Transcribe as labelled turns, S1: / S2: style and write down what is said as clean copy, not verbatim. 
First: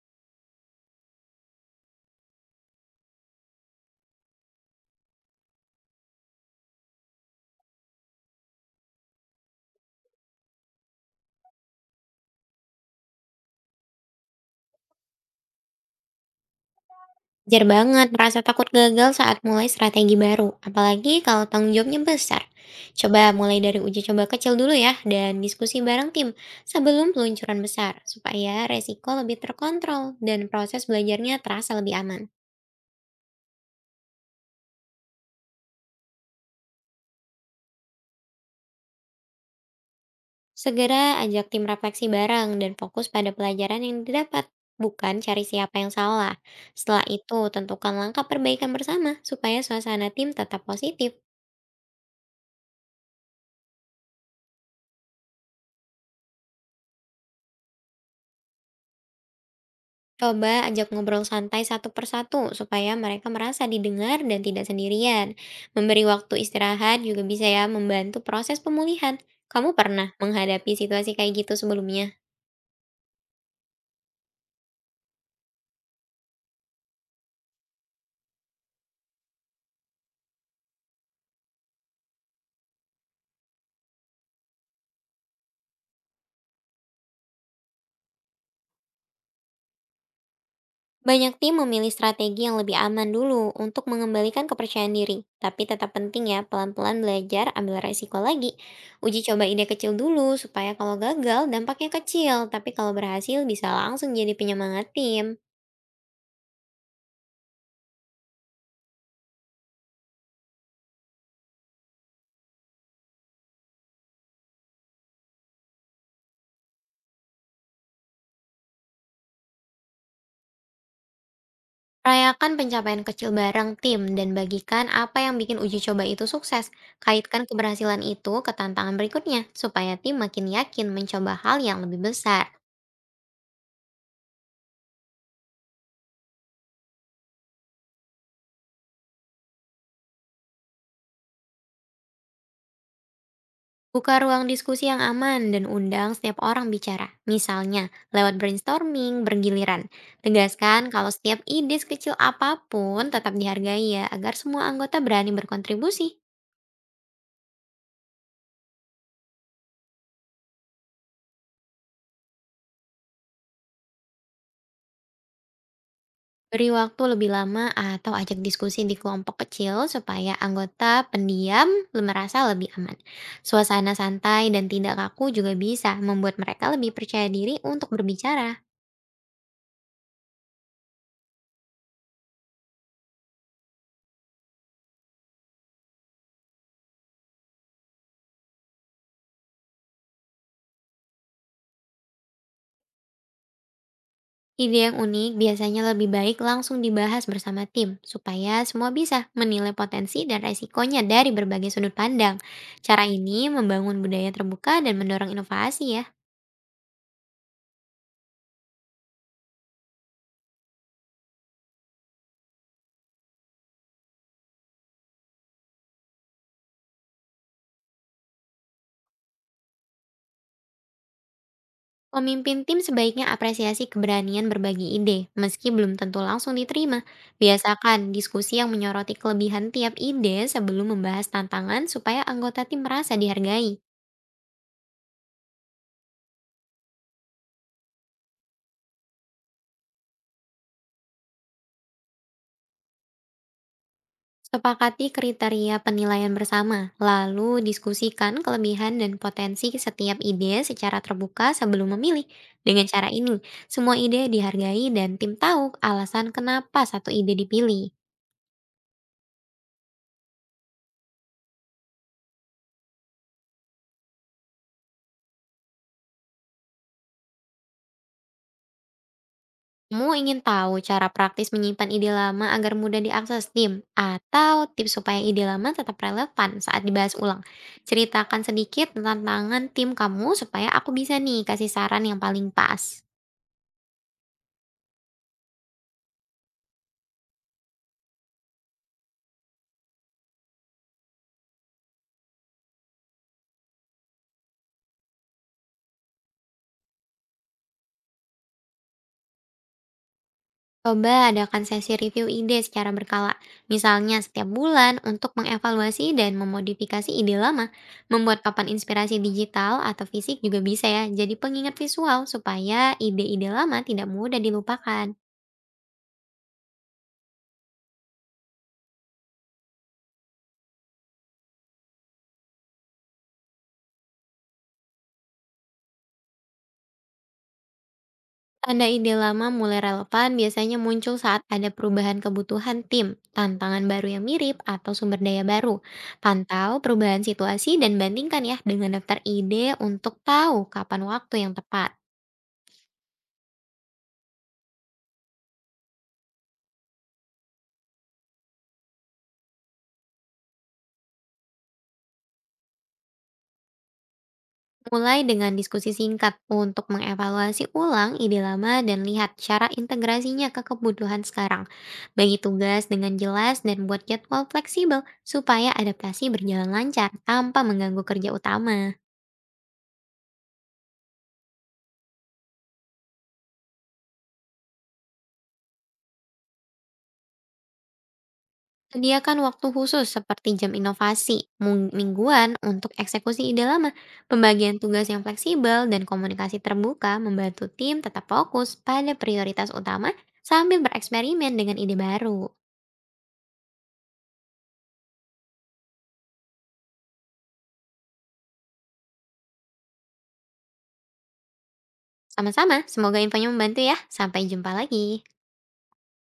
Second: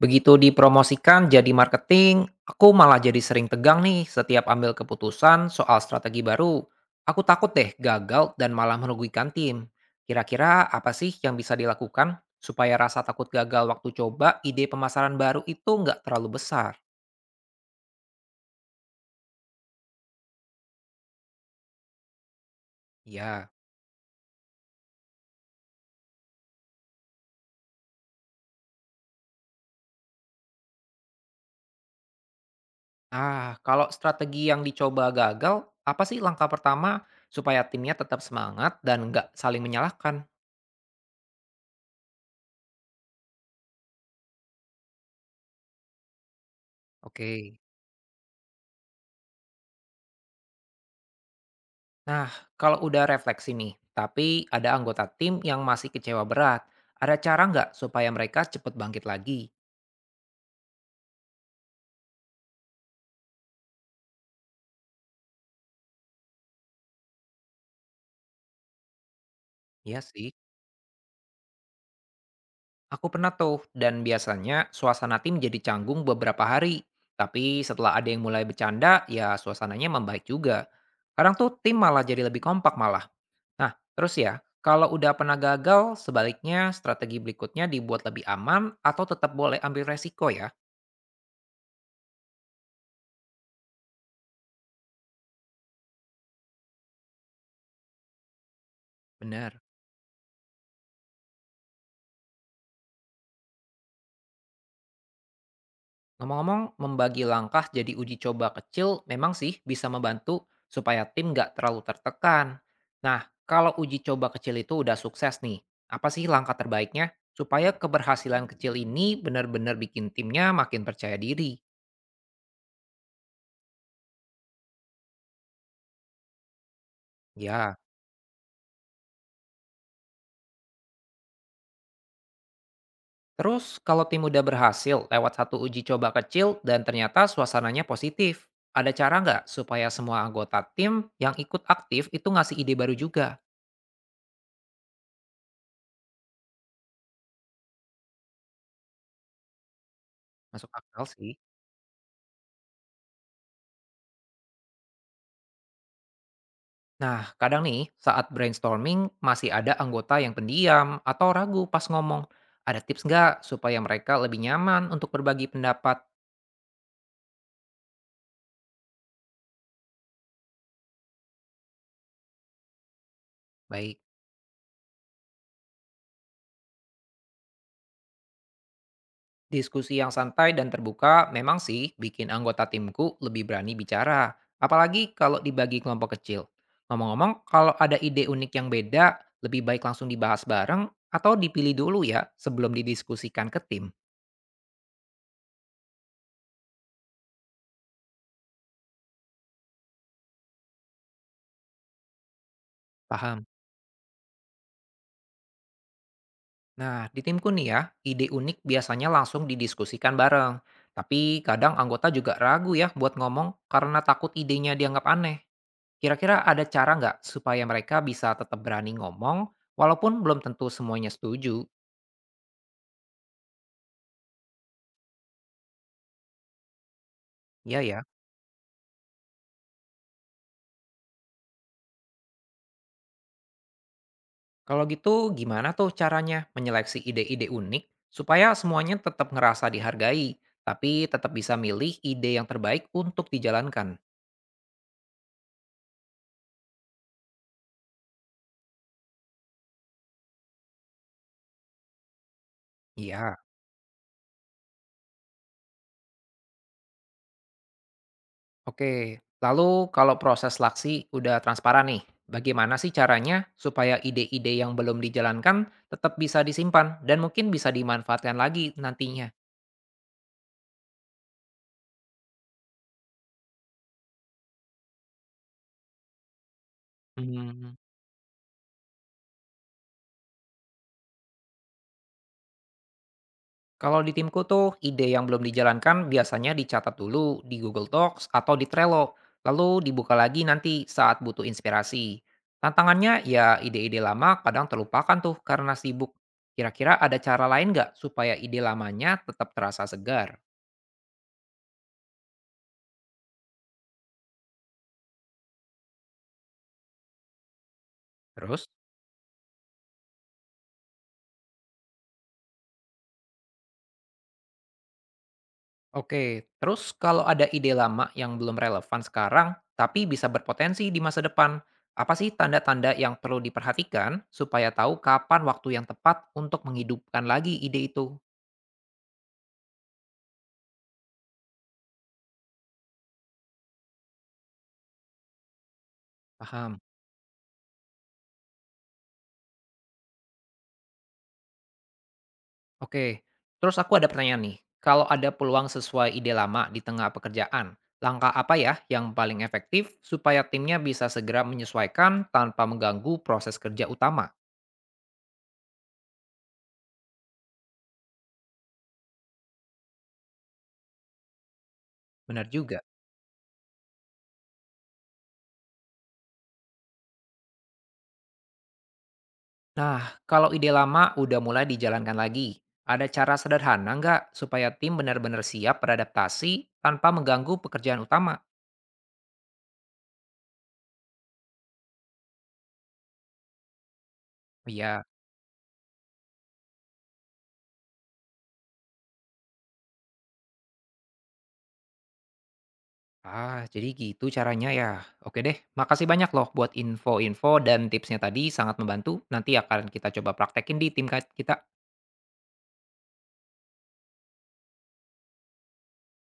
S1: Begitu dipromosikan jadi marketing, aku malah jadi sering tegang nih setiap ambil keputusan soal strategi baru. Aku takut deh gagal dan malah merugikan tim. Kira-kira apa sih yang bisa dilakukan supaya rasa takut gagal waktu coba ide pemasaran baru itu nggak terlalu besar?
S2: Wajar banget merasa takut gagal saat mulai strategi baru, apalagi kalau tanggung jawabnya besar. Coba
S1: Ya.
S2: mulai dari uji coba kecil dulu ya, dan diskusi bareng tim sebelum peluncuran besar, supaya resiko lebih terkontrol dan proses belajarnya terasa lebih aman.
S1: Ah, kalau strategi yang dicoba gagal, apa sih langkah pertama supaya timnya tetap semangat dan nggak saling menyalahkan?
S2: Segera ajak tim refleksi bareng dan fokus pada pelajaran yang didapat, bukan cari siapa yang salah. Setelah itu,
S1: Oke.
S2: tentukan langkah perbaikan bersama supaya suasana tim tetap positif.
S1: Nah, kalau udah refleksi nih, tapi ada anggota tim yang masih kecewa berat, ada cara nggak supaya mereka cepet bangkit lagi?
S2: Coba ajak ngobrol santai satu persatu supaya mereka merasa didengar dan tidak sendirian. Memberi waktu istirahat juga bisa ya membantu proses pemulihan. Kamu
S1: Iya
S2: pernah
S1: sih,
S2: menghadapi situasi kayak gitu sebelumnya?
S1: aku pernah tuh, dan biasanya suasana tim jadi canggung beberapa hari. Tapi setelah ada yang mulai bercanda, ya suasananya membaik juga. Kadang tuh tim malah jadi lebih kompak malah. Nah, terus ya, kalau udah pernah gagal, sebaliknya strategi berikutnya dibuat lebih aman atau tetap boleh ambil resiko ya?
S2: Banyak tim memilih strategi yang lebih aman dulu untuk mengembalikan kepercayaan diri. Tapi tetap penting ya pelan-pelan belajar ambil resiko lagi. Uji coba
S1: Bener.
S2: ide kecil dulu supaya kalau gagal dampaknya kecil. Tapi kalau berhasil bisa langsung jadi penyemangat tim.
S1: Ngomong-ngomong, membagi langkah jadi uji coba kecil memang sih bisa membantu supaya tim nggak terlalu tertekan. Nah, kalau uji coba kecil itu udah sukses nih, apa sih langkah terbaiknya supaya keberhasilan kecil ini benar-benar bikin timnya makin percaya diri?
S2: Rayakan pencapaian kecil bareng tim dan bagikan apa yang bikin uji coba itu sukses. Kaitkan
S1: Ya,
S2: keberhasilan itu ke tantangan berikutnya, supaya tim makin yakin mencoba hal yang lebih besar.
S1: terus kalau tim udah berhasil lewat satu uji coba kecil dan ternyata suasananya positif, ada cara nggak supaya semua anggota tim yang ikut aktif itu ngasih ide baru juga?
S2: Buka ruang diskusi yang aman dan undang setiap orang bicara. Misalnya, lewat brainstorming bergiliran.
S1: Masuk
S2: Tegaskan
S1: akal
S2: kalau
S1: sih.
S2: setiap ide sekecil apapun tetap dihargai ya, agar semua anggota berani berkontribusi.
S1: Nah, kadang nih saat brainstorming masih ada anggota yang pendiam atau ragu pas ngomong. Ada tips nggak supaya mereka lebih nyaman untuk berbagi pendapat?
S2: Beri waktu lebih lama atau ajak diskusi di kelompok kecil supaya anggota pendiam merasa lebih aman. Suasana
S1: Baik,
S2: santai dan tidak kaku juga bisa membuat mereka lebih percaya diri untuk berbicara.
S1: diskusi yang santai dan terbuka memang sih bikin anggota timku lebih berani bicara. Apalagi kalau dibagi kelompok kecil. Ngomong-ngomong, kalau ada ide unik yang beda, lebih baik langsung dibahas bareng atau dipilih dulu ya sebelum didiskusikan ke tim.
S2: Ide yang unik biasanya lebih baik langsung dibahas bersama tim supaya semua bisa menilai potensi dan resikonya dari berbagai sudut pandang. Cara
S1: Paham?
S2: ini membangun budaya terbuka dan mendorong inovasi ya.
S1: Nah, di timku nih ya, ide unik biasanya langsung didiskusikan bareng. Tapi kadang anggota juga ragu ya buat ngomong karena takut idenya dianggap aneh. Kira-kira ada cara nggak supaya mereka bisa tetap berani ngomong walaupun belum tentu semuanya setuju?
S2: Pemimpin tim sebaiknya apresiasi keberanian berbagi ide, meski belum tentu langsung diterima.
S1: Ya,
S2: Biasakan
S1: ya.
S2: diskusi yang menyoroti kelebihan tiap ide sebelum membahas tantangan supaya anggota tim merasa dihargai.
S1: Kalau gitu gimana tuh caranya menyeleksi ide-ide unik supaya semuanya tetap ngerasa dihargai tapi tetap bisa milih ide yang terbaik untuk dijalankan?
S2: Sepakati kriteria penilaian bersama, lalu diskusikan kelebihan dan potensi setiap ide secara terbuka sebelum memilih. Dengan cara ini,
S1: Iya.
S2: semua ide dihargai dan tim tahu alasan kenapa satu ide dipilih.
S1: Oke, lalu kalau proses seleksi udah transparan nih, bagaimana sih caranya supaya ide-ide yang belum dijalankan tetap bisa disimpan dan mungkin bisa dimanfaatkan lagi nantinya?
S2: Kamu ingin tahu cara praktis menyimpan ide lama agar mudah diakses tim, atau tips supaya ide lama tetap relevan saat dibahas ulang?
S1: Hmm.
S2: Ceritakan sedikit tentang tantangan tim kamu supaya aku bisa nih kasih saran yang paling pas.
S1: Kalau di timku tuh, ide yang belum dijalankan biasanya dicatat dulu di Google Docs atau di Trello, lalu dibuka lagi nanti saat butuh inspirasi. Tantangannya ya ide-ide lama kadang terlupakan tuh karena sibuk. Kira-kira ada cara lain nggak supaya ide lamanya tetap terasa segar?
S2: Coba adakan sesi review ide secara berkala, misalnya setiap bulan untuk mengevaluasi dan memodifikasi ide lama. Membuat papan
S1: Terus?
S2: inspirasi digital atau fisik juga bisa ya, jadi pengingat visual supaya ide-ide lama tidak mudah dilupakan.
S1: Oke, terus kalau ada ide lama yang belum relevan sekarang, tapi bisa berpotensi di masa depan, apa sih tanda-tanda yang perlu diperhatikan supaya tahu kapan waktu yang tepat untuk menghidupkan lagi ide itu?
S2: Tanda ide lama mulai relevan biasanya muncul saat ada perubahan kebutuhan tim, tantangan baru yang mirip, atau sumber daya baru. Pantau
S1: Paham.
S2: perubahan situasi dan bandingkan ya dengan daftar ide untuk tahu kapan waktu yang tepat.
S1: Oke, terus aku ada pertanyaan nih. Kalau ada peluang sesuai ide lama di tengah pekerjaan, langkah apa ya yang paling efektif supaya timnya bisa segera menyesuaikan tanpa mengganggu proses kerja utama?
S2: Mulai dengan diskusi singkat untuk mengevaluasi ulang ide lama dan lihat cara integrasinya ke kebutuhan sekarang. Bagi
S1: Benar juga.
S2: tugas dengan jelas dan buat jadwal fleksibel supaya adaptasi berjalan lancar tanpa mengganggu kerja utama.
S1: Nah, kalau ide lama udah mulai dijalankan lagi, ada cara sederhana nggak supaya tim benar-benar siap beradaptasi tanpa mengganggu pekerjaan utama?
S2: Sediakan waktu khusus seperti jam inovasi mingguan untuk eksekusi ide lama,
S1: Oh,
S2: pembagian
S1: iya.
S2: tugas yang fleksibel, dan komunikasi terbuka membantu tim tetap fokus pada prioritas utama sambil bereksperimen dengan ide baru.
S1: Ah, jadi gitu caranya ya. Oke deh, makasih banyak loh buat info-info dan tipsnya tadi sangat membantu. Nanti akan kita coba praktekin di tim kita.
S2: Sama-sama, semoga infonya membantu ya. Sampai jumpa lagi.